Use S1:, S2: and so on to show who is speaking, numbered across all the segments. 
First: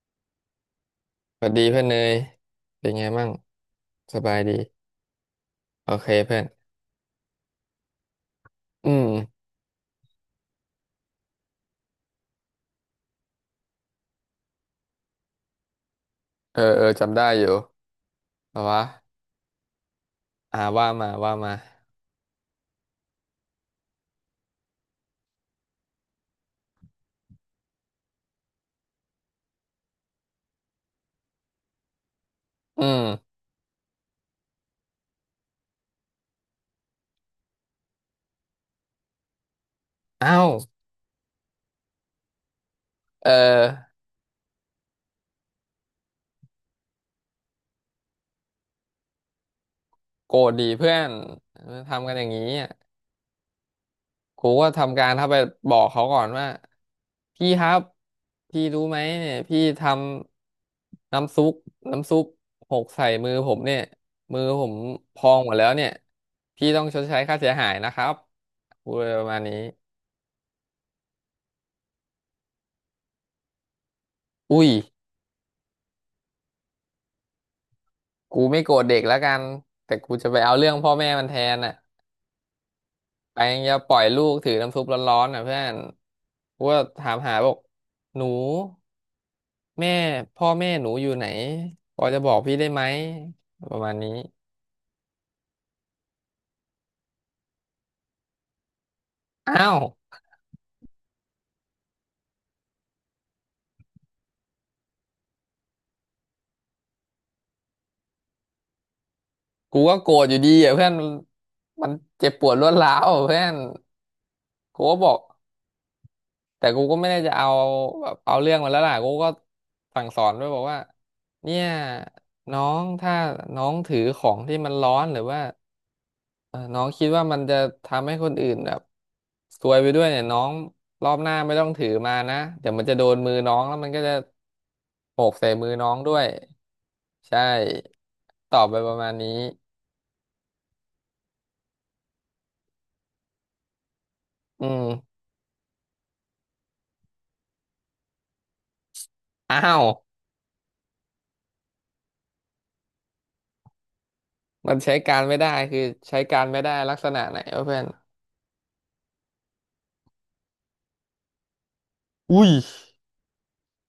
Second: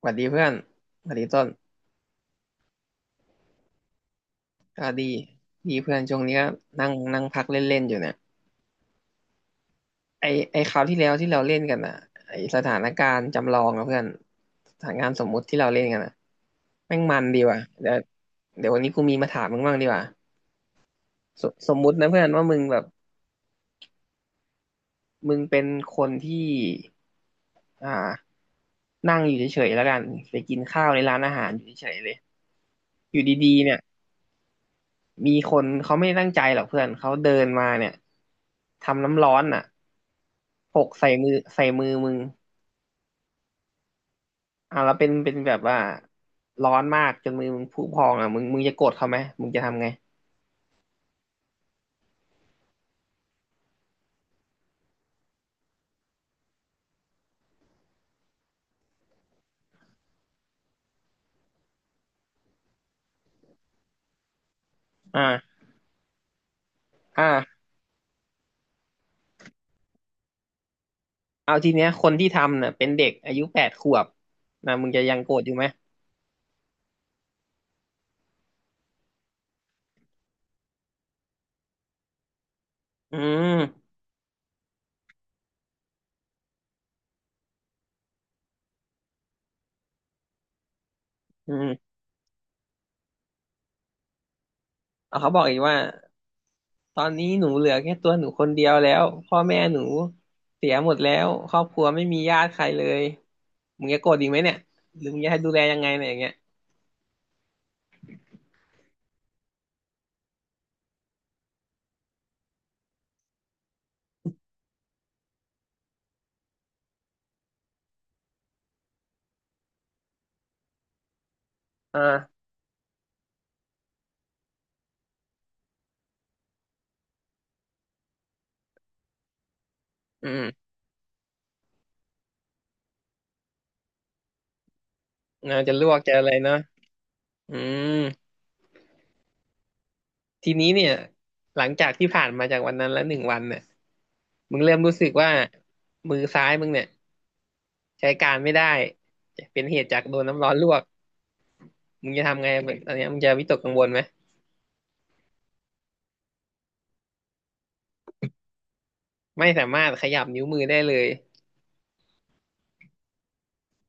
S1: สวัสดีเพื่อนสวัสดี
S2: ส
S1: ต้น
S2: วัสดีเพื่อนเนยเป็นไงมั่งสบายดี
S1: ก็ดีดี
S2: โอ
S1: เพื่อน
S2: เค
S1: ช่วงนี้
S2: เพื่อน
S1: ก็นั่งนั่งพักเล่นๆอยู่เนี่ย
S2: อืม
S1: ไอไอคราวที่แล้วที่เราเล่นกันอ่ะไอสถานการณ์จำลองนะเพื่อนสถานการณ์สมมุติที่เราเล่นกันอ่ะ
S2: เออเออ
S1: แม่ง
S2: จำ
S1: มั
S2: ได้
S1: นดี
S2: อยู่
S1: ว่ะเดี๋ยว
S2: แต่
S1: เดี๋ยววั
S2: ว่า
S1: นนี้กูมีมาถามมึงบ้างดีกว่า
S2: อ่าว่ามาว่า
S1: ส
S2: มา
S1: สมมุตินะเพื่อนว่ามึงแบบมึงเป็นคนที่อ่านั่งอยู่เฉยๆแล้วกันไปกินข้าวในร้านอาหารอยู่เฉยๆเลย
S2: อื
S1: อยู่
S2: ม
S1: ดีๆเนี่ย มีคนเขาไม่ได้ตั้งใจหรอกเพื่อนเขาเดินมาเนี่ยทำน้ำร้อนอ่ะ
S2: อ้าว
S1: หกใส่มือมึง
S2: เออ
S1: อ่ะแล้วเป็นแบบว่าร้อนมากจนมือมึงพุพองอ่ะมึงจะโกรธเขาไหมมึงจะทำไง
S2: โกรธดีเพื่อนทำกันอย่างนี้อ่ะกูก็ทำการถ้าไปบอกเขาก่อนว่าพี่ครับพี่รู้ไหมเนี่ยพี่ทำน้ำซุปน้ำซุปหกใส่มือผมเนี่ยมือผมพองหม
S1: อ่า
S2: ดแล้วเนี่ย พี่ต้องชดใช้ค่าเสีย
S1: อ่า
S2: หายนะครับพูดไปประมาณนี้
S1: เอาทีเนี้ยคนที่ทำเนี่ยเป็นเด็กอายุแปดขวบ
S2: อุ้ย
S1: นะมึงจะยังโกรธอยู่ไหม
S2: กูไม่โกรธเด็กแล้วกันแต่กูจะไปเอาเรื่องพ่อแม่มันแทนอ่ะ
S1: อื
S2: ไปยังจะ
S1: ม
S2: ปล่อยลูกถือน้ำซุปร้อนๆอ่ะเพื่อนกูก็ถามหาบอกหนูแม่พ่อแม่หนูอยู่ไหน
S1: อืม
S2: พอจะบอกพี่ได้ไหมประมาณนี้
S1: เอาเขาบอกอีกว่า ตอนนี้หนูเหลือแค่ตัวหนูคนเดียวแล้วพ่อ
S2: อ้า
S1: แม่ห
S2: ว
S1: นูเสียหมดแล้วครอบครัวไม่มีญาติใครเลยมึงจะโกรธอีกไหมเนี่ยหรือมึงจะให้ดูแลยังไงเนี่ยอย่างเงี้ย
S2: กูก็โกรธอยู่ดีอ่ะเพื่อนมันเจ็บปวดรวดร้าวอ่ะเพื่อนกูก็บอก แต่กูก็ไม่ได้จะเอาแบบเอาเรื่องมันแล้วล่ะกูก็สั่งสอนด้วยบอกว่าเนี่ย
S1: อ่า
S2: น้องถ้าน้องถือของที่มันร้อนหรือว่าน้องคิดว่ามันจะทำให้คนอื่นแบบซวยไปด้วยเนี่ย
S1: อื
S2: น้อ
S1: ม
S2: งรอบหน้าไม่ต้องถือมานะเดี๋ยวมันจะโดนมือน้องแล้วมันก็จะโขกใส่
S1: เราน
S2: มื
S1: จะ
S2: อ
S1: ล
S2: น้อ
S1: ว
S2: ง
S1: กจะ
S2: ด้ว
S1: อะ
S2: ย
S1: ไรเนาะ
S2: ใช
S1: อื
S2: ่
S1: ม
S2: ตอบไปประมาณนี้
S1: ทีนี้เนี่ยหลังจากที่ผ่านมาจากวันนั้นแล้วหนึ่งวันเนี่ยมึง
S2: อื
S1: เริ่มรู้สึก
S2: ม
S1: ว่ามือซ้ายมึงเนี่ยใช้การไม่ได้
S2: อ้า
S1: เป็นเห
S2: ว
S1: ตุจากโดนน้ำร้อนลวกมึงจะทำไงตอนเนี้ยมึงจะวิตกกังวลไหม
S2: มันใช้การไม่ได้คือใช้การไม่ได้ลักษณะไหนวะเพื่อน
S1: ไม่สามารถขยับนิ้วมือได้เลย
S2: อุ้ย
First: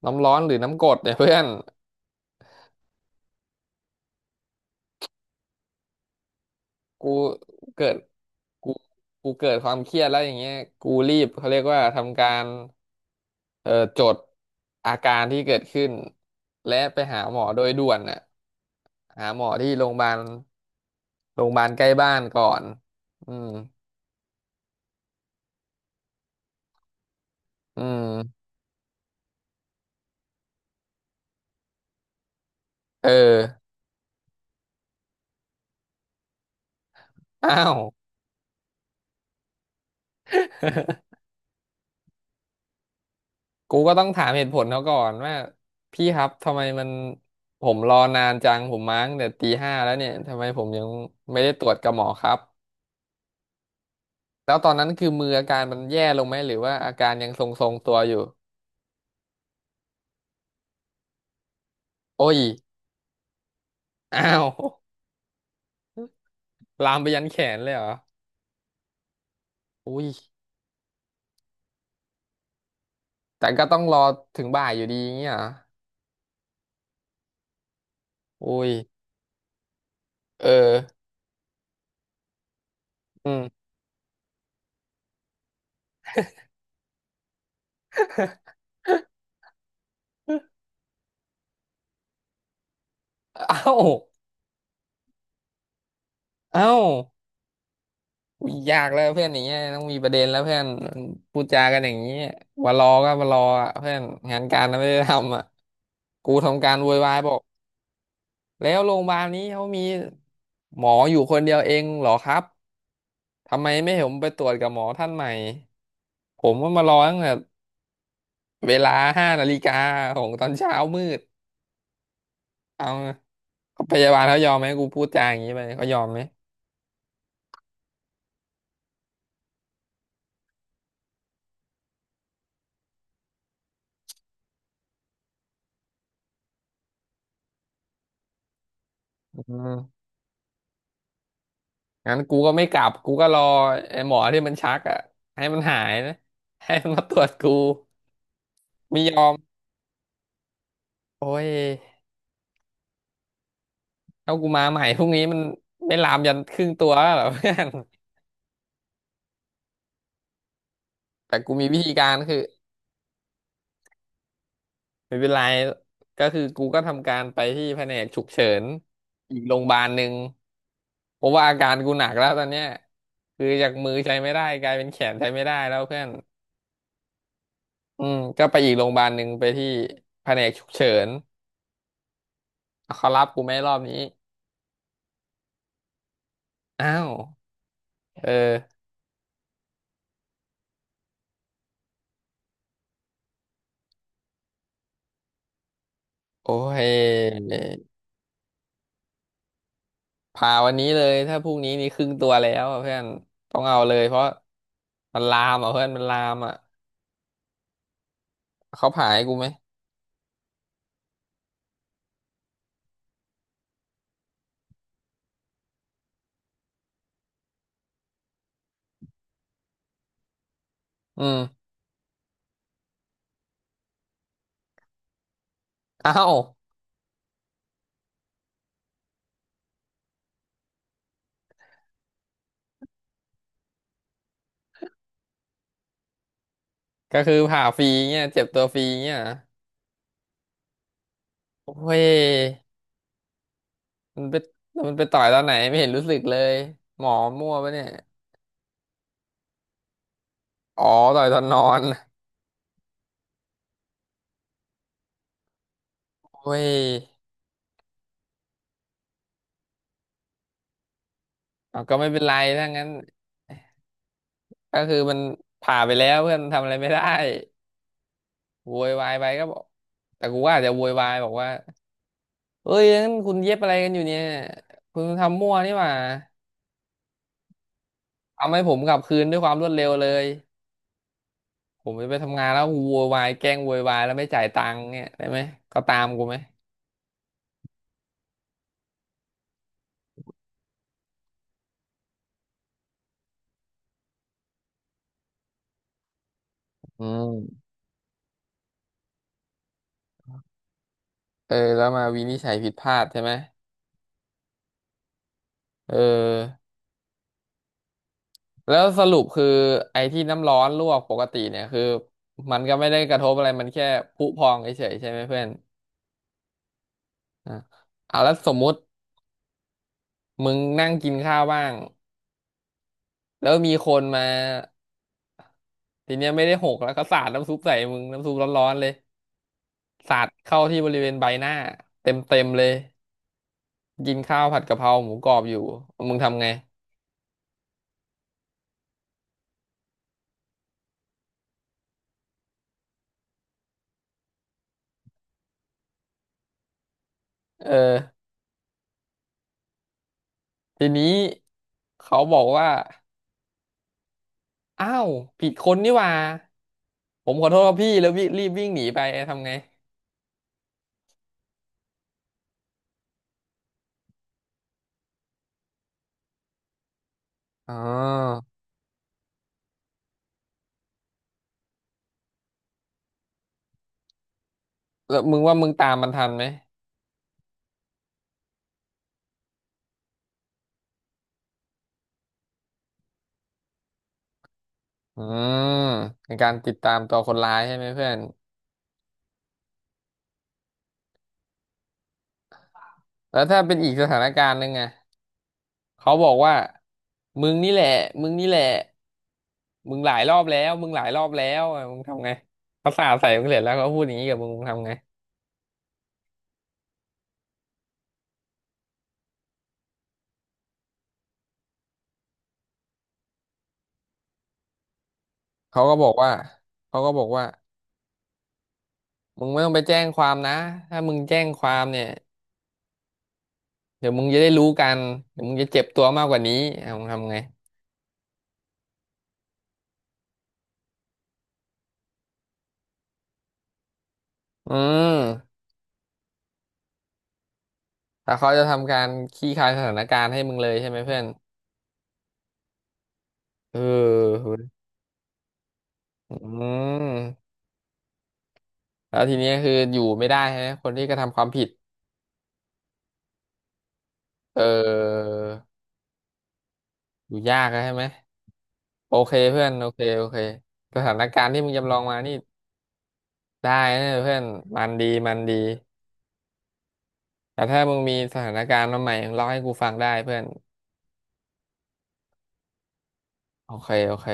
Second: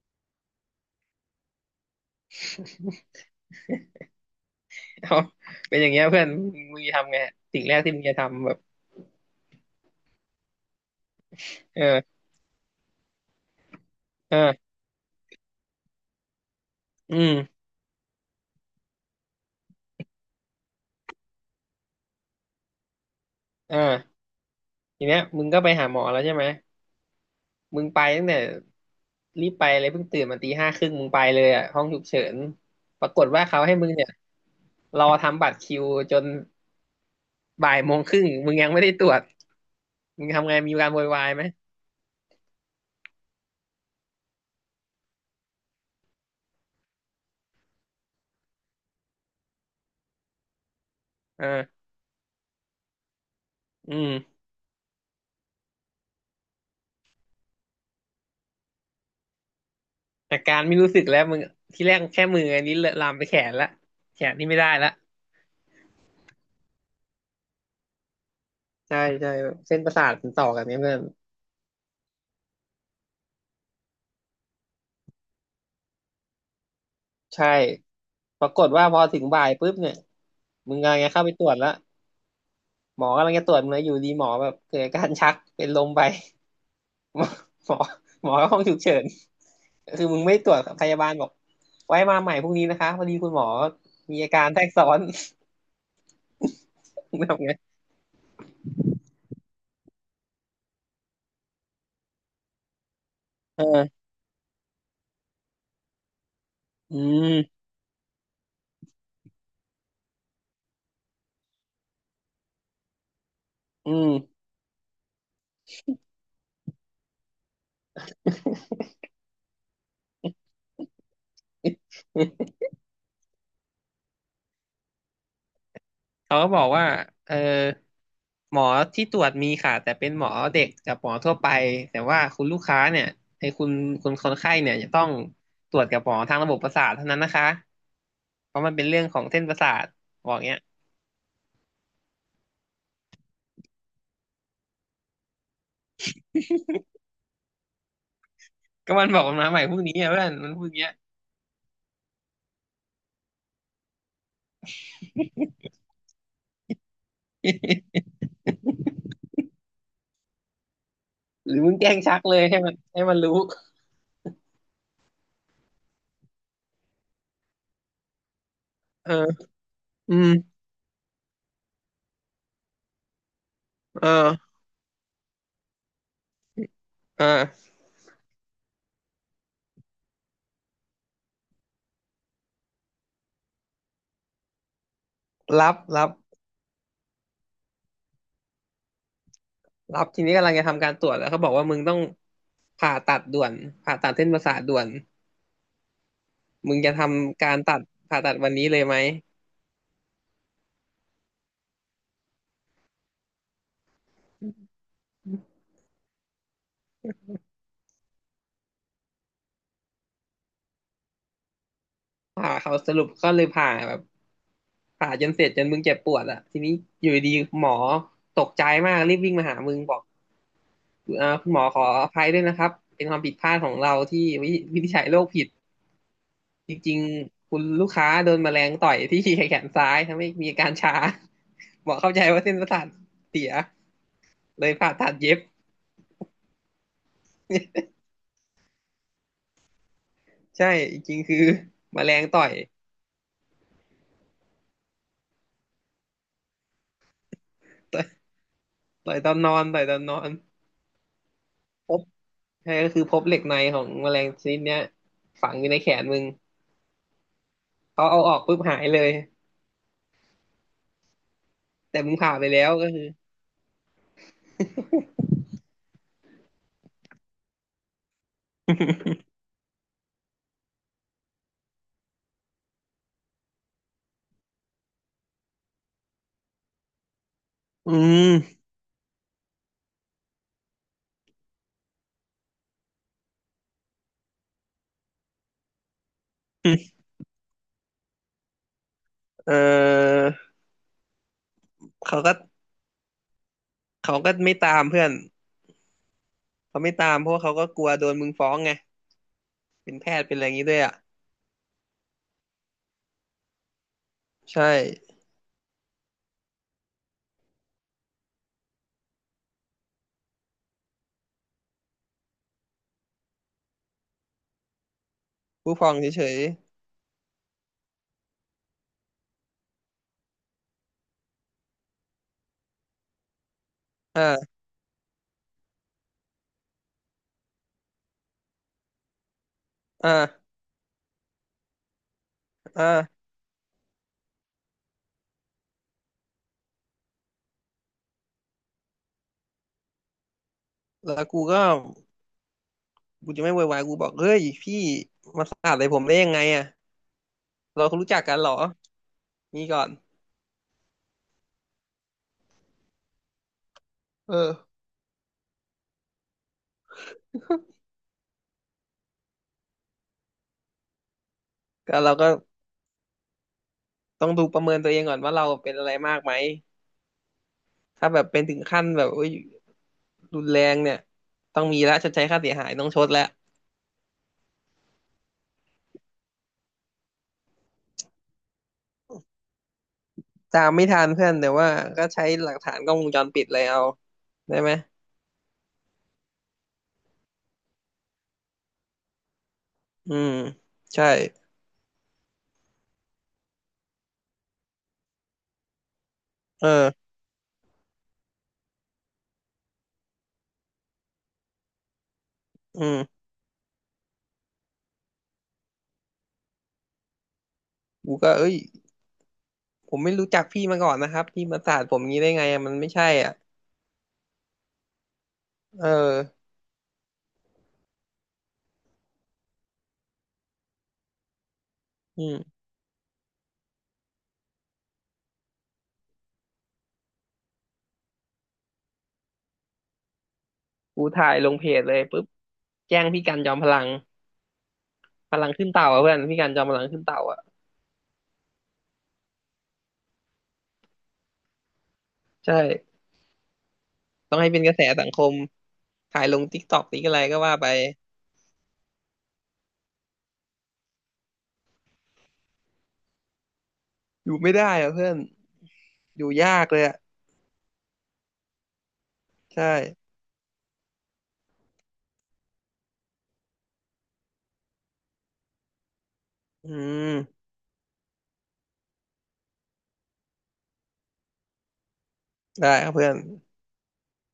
S2: น้ำร้อนหรือน้ำกรดเนี่ยเพื่อน
S1: เอาเป็นอย่างเงี้ยเพื่อนมึงจะ
S2: กู
S1: ทำไงสิ่งแรก
S2: เกิ
S1: ที่
S2: ด
S1: มึงจะทำแบบ
S2: กูกูเกิดความเครียดแล้วอย่างเงี้ยกูรีบเขาเรียกว่า
S1: เออ
S2: ทำการเอ่อจด
S1: เออ
S2: อาการที่เกิดขึ้นและไป
S1: อื
S2: หาหมอ
S1: ม
S2: โดยด่วนน่ะหาหมอที่โรงพยาบาลโรงพยาบาลใกล้บ้านก่อนอืม
S1: เออทีเนี้ยมึงก็ไปหาหมอแล้วใช่ไหม
S2: อื
S1: มึงไป
S2: ม
S1: ตั้งแต่รีบไปเลยเพิ่งตื่นมาตีห้าครึ่งมึงไปเลยอ่ะห้องฉุกเฉินป
S2: เอ
S1: รากฏว่าเขา
S2: อ
S1: ให้มึงเนี่ยรอทำบัตรคิวจน
S2: อ้า
S1: บ่า
S2: ว
S1: ยโมงครึ่งมึงยังไม่ได้ตรวจมึงทำไงมีการโวยวายไหม
S2: กูก็ต้องถามเหตุผลเขาก่อนว่าพี่ครับทำไมมันผมรอนานจังผมมาตั้งแต่ตีห้าแล้วเนี่ยทำไมผมยังไม่
S1: เอ
S2: ได้ตรวจ
S1: อ
S2: กับหมอครับ
S1: อืม
S2: แล้วตอนนั้นคือมืออาการมันแย่ลงไหมหรือว่าอาการยังทรงๆตัวอยู่
S1: อาการไม่รู้สึกแล้วมึงที่แรกแค่
S2: โอ้ย
S1: มืออันนี้เลอะลามไปแขนละแข
S2: อ้า
S1: นนี่
S2: ว
S1: ไม่ได้ละ
S2: ลามไปยันแขนเลยเหรอ
S1: ใช่ใช่แบบเส้นประ
S2: อุ้
S1: สา
S2: ย
S1: ทมันต่อกันเนี่ยเพื่อน
S2: แต่ก็ต้องรอถึงบ่ายอยู่ดีอย่างเงี้ยเหรอ
S1: ใช่ ปราก
S2: อุ้
S1: ฏ
S2: ย
S1: ว่าพอถึงบ่ายปุ๊บเนี่ย
S2: เออ
S1: มึงกำลังจะเข้าไปตรวจแล้วหมอกำ
S2: อื
S1: ลัง
S2: ม
S1: จะตรวจมึงแล้วอยู่ดีหมอแบบเกิดอาการชักเป็นลมไป หมอหมอหมอห้องฉุกเฉินคือมึงไม่ตรวจพยาบาลบอกไว้มาใหม่พรุ่งนี้นะคะพอดีคุณ หมอ
S2: เอ้า
S1: มีอาการแทรกซ้อน
S2: เอ้า
S1: มึงทำไง
S2: อยากแล้วเพื่อนอย่างเงี้ยต้องมีประเด็นแล้วเพื่อนพูดจากันอย่างเงี้ยว่ารอก็มารอ
S1: เอ
S2: อ่ะ
S1: อ
S2: เพื่อนงานการไม่ได้ทำอ่ะกูทำการโว
S1: อื
S2: ยวายบอก
S1: ม
S2: แล้วโรงพยาบาลนี้เขามีหมออยู่คนเดียวเองเหรอครับ ทำไม
S1: อื
S2: ไม่เห็นผ
S1: ม
S2: มไปตรวจกับหมอท่านใหม่ ผมว่ามารอตั้งแต่เวลาห้านาฬิกาของตอนเช้ามืดเอาพยาบาลเขายอมไหมกูพูดจาอย่างนี้ไปเขายอมไหม
S1: เขาก็บอกว่าเออหมอที่ตรวจมีค่ะแต่เป็นหมอเด็กกับหมอทั่วไปแต่ว่าคุณลูกค้าเนี่ยไอ้คุณคุณคนไข้เนี่ยจะต้องตรวจกับหมอทางระบบประสาทเท่านั้นนะคะเพราะมันเป็นเรื่องของ
S2: อื
S1: เส้นประสาท
S2: ม
S1: บอกเงี้ย
S2: งั้นกูก็ไม่กลับกูก็รอไอ้หมอที่มันชักอ่ะให้มันหายนะให้มันมาตรวจกู
S1: ก็
S2: ไม่
S1: มัน
S2: ย
S1: บอก
S2: อม
S1: มันมาใหม่พรุ่งนี้อ่ะเพื่อนมันพูดอย่างเงี้ย
S2: โอ้ยถ้ากูมาใหม่พรุ่งนี้มันไม่ลามยันครึ่งตัวแล้วเหรอ เพื่อนแต่
S1: ห
S2: กู
S1: รือ
S2: มี
S1: มึง
S2: วิ
S1: แกล้
S2: ธี
S1: ง
S2: กา
S1: ชั
S2: ร
S1: กเล
S2: คือ
S1: ยให้มันรู้
S2: ไม่เป็นไรก็คือกูก็ทำการไปที่แผนกฉุกเฉิน
S1: เออ
S2: อีกโรงพยาบาลหนึ่
S1: อื
S2: ง
S1: ม
S2: เพราะว่าอาการกูหนักแล้วตอนเนี้ยคือจากมือ
S1: เออ
S2: ใช้ไม่ได้กลายเป็นแขนใช้ไม่ได้แล้วเพื่อน
S1: เออ
S2: อืมก็ไปอีกโรงพยาบาลหนึ่งไปที่แผนกฉุกเฉินเขารับกูไหม่รอบนี้
S1: รับ
S2: อ้าวเออ
S1: รับทีนี้กำลังจะทำการตรวจแล้วเขาบอกว่ามึงต้องผ่าตัดด่วนผ่าตัดเส้นประสาทด่วน
S2: โอ้
S1: มึง
S2: ย
S1: จะทำการตัดผ่าตัดวันนี้เลยไหม
S2: พาวันนี้เลยถ้าพรุ่งนี้นี่ครึ่งตัวแล้วอะเพื่อนต้องเอาเลยเพราะมันลามอ่ะเพื่อนมันลามอ่ะเขาผ่าให้กูไหม
S1: ผ่าเขาสรุปก็เลยผ่าแบบผ่าจนเสร็จจนมึงเจ็บปวดอะทีนี้อยู่ดีหมอตกใจมากรีบวิ่งมาหามึงบอก
S2: อื
S1: คุณหมอ
S2: ม
S1: ขออภัยด้วยนะครับเป็นความผิดพลาดของเราที่วิวินิจฉัยโรคผิด
S2: อ้าว
S1: จริงๆคุณลูกค้าโดนแมลงต่อยที่แขนซ้ายทำให้มีอาการชาหม อเข้าใจว่าเส้นประสาทเสียเลยผ่าตัดเย็บ
S2: ก็คือผ่าฟรีเงี้ยเจ็บตัวฟรีเงี้ยเหรอ
S1: ใช่จริงๆคือ
S2: โอ้
S1: แมลงต่อย
S2: ยมันไปมันไปต่อยตอนไหนไม่เห็นรู้สึกเลยหมอมั่วปะเนี่ย
S1: ต่อยต่อยตอนนอนต่อยตอนนอน
S2: อ๋อต่อยตอนนอน
S1: พบ ใช่ก็คือพบเหล็กในของแมลงชนิดเนี้ยฝังอยู่ในแขนมึง
S2: โอ้ย
S1: เขาเอาออกปุ๊บหายเลย
S2: เอาก็
S1: แต่
S2: ไม่
S1: มึง
S2: เป็นไร
S1: ผ่าไปแล้
S2: ถ้า
S1: ว
S2: งั้
S1: ก็
S2: น
S1: คือ
S2: ก็คือมันผ่าไปแล้วเพื่อนทำอะไรไม่ได้โวยวายไป ก็บอกแต่กูว่าอาจจะโวยวายบอกว่าเอ้ยงั้นคุณเย็บอะไรกันอยู่เนี่ยคุณทำมั่วนี่หว่า
S1: อื
S2: เอา
S1: ม
S2: ให้ผมกลับคืนด้วยความรวดเร็วเลยผมจะไปทำงานแล้วกูโวยวายแกล้งโวยวายแล้วไม่จ่ายตังค์เนี่ยได้ไหมเขาตามกูไหม
S1: เออเขาก็เขาก็ไม่ตามเพื่อนเขาไม่
S2: อื
S1: ตามเพราะว่าเขาก็
S2: ม
S1: กลัวโดนมึงฟ้องไงเป็นแพทย์เป็นอะไรอย่างนี้ด้วยอ่ะ
S2: เออแล้วมาวินิจฉัยผิดพลาดใช่ไหม
S1: ใช่
S2: เออแล้วสรุปคือไอ้ที่น้ำร้อนลวกปกติเนี่ยคือมันก็ไม่ได้กระทบอะไรมันแค่พุพองเฉยๆใช่ไหมเพื่อน
S1: ผู้ฟ้องเฉย
S2: อ่ะเอาแล้วสมมุติมึงนั่งกินข้าวบ้างแล้วมีคน
S1: ๆ
S2: มาทีเนี้ยไม่ได้หกแล้วก็สาดน้ำซุปใส่มึงน้ำซุปร้อนๆเลยสาด
S1: อ่า
S2: เข้าที่บริเวณใบหน้าเต็มๆเลย
S1: อ่า
S2: กินข้าวผัดกะเพราหมูกรอบอยู่มึงทำไง
S1: แล้วกูจะไม่โวยวายกูบอกเฮ้ยพี่มาสาดใส่ผมได้ยังไงอ่ะ
S2: เออ
S1: เราเขารู้จักกันเหรอนี่ก่อน
S2: ทีนี้เขาบอกว่า
S1: เออ
S2: อ้าวผิดคนนี่หว่า ผมขอโทษครับพี่แล้วพี่รีบวิ่งหนีไปทำไง
S1: เราก็ ต้องดูประเมินตัวเองก่อนว่าเราเป็นอะไรมากไหม
S2: อ๋
S1: ถ้าแบบเป็น
S2: อ
S1: ถึงขั้นแบบโอ้ยรุนแรงเนี่ยต้องมีละชดใช้ค่าเสียหายต้องชดแล้ว
S2: แล้วมึงว่ามึงตามมันทันไหม
S1: ตามไม่ทันเพื่อนแต่ว่าก็ใช้หลักฐานกล้องวงจรปิดเลยเอาได้ไหม
S2: อืมเป็นการติดตามตัวคนร้ายใช่ไหมเพื่อน
S1: อืมใช่
S2: แล้วถ้าเป็นอีกสถานการณ์หนึงอะเขาบอกว่า
S1: เออ
S2: มึงนี่แหละมึงนี่แหละมึงหลายรอบแล้วมึงหลายรอบแล้วอะมึงทำไง
S1: อื
S2: เขาสาด
S1: ม
S2: ใส่มึงเสร็จแล้วเขาพูดอย่างนี้กับมึงมึงทำไง
S1: กูก็เอ้ยผมไม่รู้จักพี่มาก่อนนะครับพี่มาสาดผมงี้ได้ไงอะมันไม่ใช่อ่ะ
S2: เขา
S1: เอ
S2: ก็บอกว่า
S1: อ
S2: เขาก็บอกว่ามึงไม่ต้องไปแจ้งความนะถ้ามึงแจ้งความเนี่ย
S1: อืม
S2: เดี๋ยวมึงจะได้รู้กันเดี๋ยวมึงจะเจ็บตัวมากกว่านี้อ่ะมึงทำไง
S1: กูถ่ายลงเพจเลยปุ๊บแจ้งพี่กันจอมพลัง
S2: อืม
S1: พลังขึ้นเต่าอะเพื่อนพี่กันจอมพลังขึ้นเต่าอ่ะ
S2: แต่เขาจะทำการคลี่คลายสถานการณ์ให้มึงเลยใช่ไหมเพื่อน
S1: ใช่
S2: เออ
S1: ต้องให้
S2: เฮ้
S1: เป็
S2: ย
S1: นกระแสสังคม ถ่าย
S2: อื
S1: ลงติ๊กต็อกติ๊กอะไรก็
S2: ม
S1: ว่าไป
S2: แล้วทีนี้คืออยู่ไม่ได้ใช่ไหม คนที่กระทำความผิด
S1: อยู่ไม่
S2: เ
S1: ได้อะเพื่อน
S2: ออ
S1: อยู่ยากเลยอะ
S2: อยู่ยากอะใช่ไหมโอเคเพื่
S1: ใช่
S2: อนโอเคโอเคสถานการณ์ที่มึงจำลองมานี่ได้นะเพื่อนมันดี มันดี
S1: อืม
S2: แต่ถ้ามึงมีสถานการณ์มาใหม่มึงเล่าให้กูฟังได้เพื่อน
S1: ได้ครับเพื่อน
S2: โอเคโอเค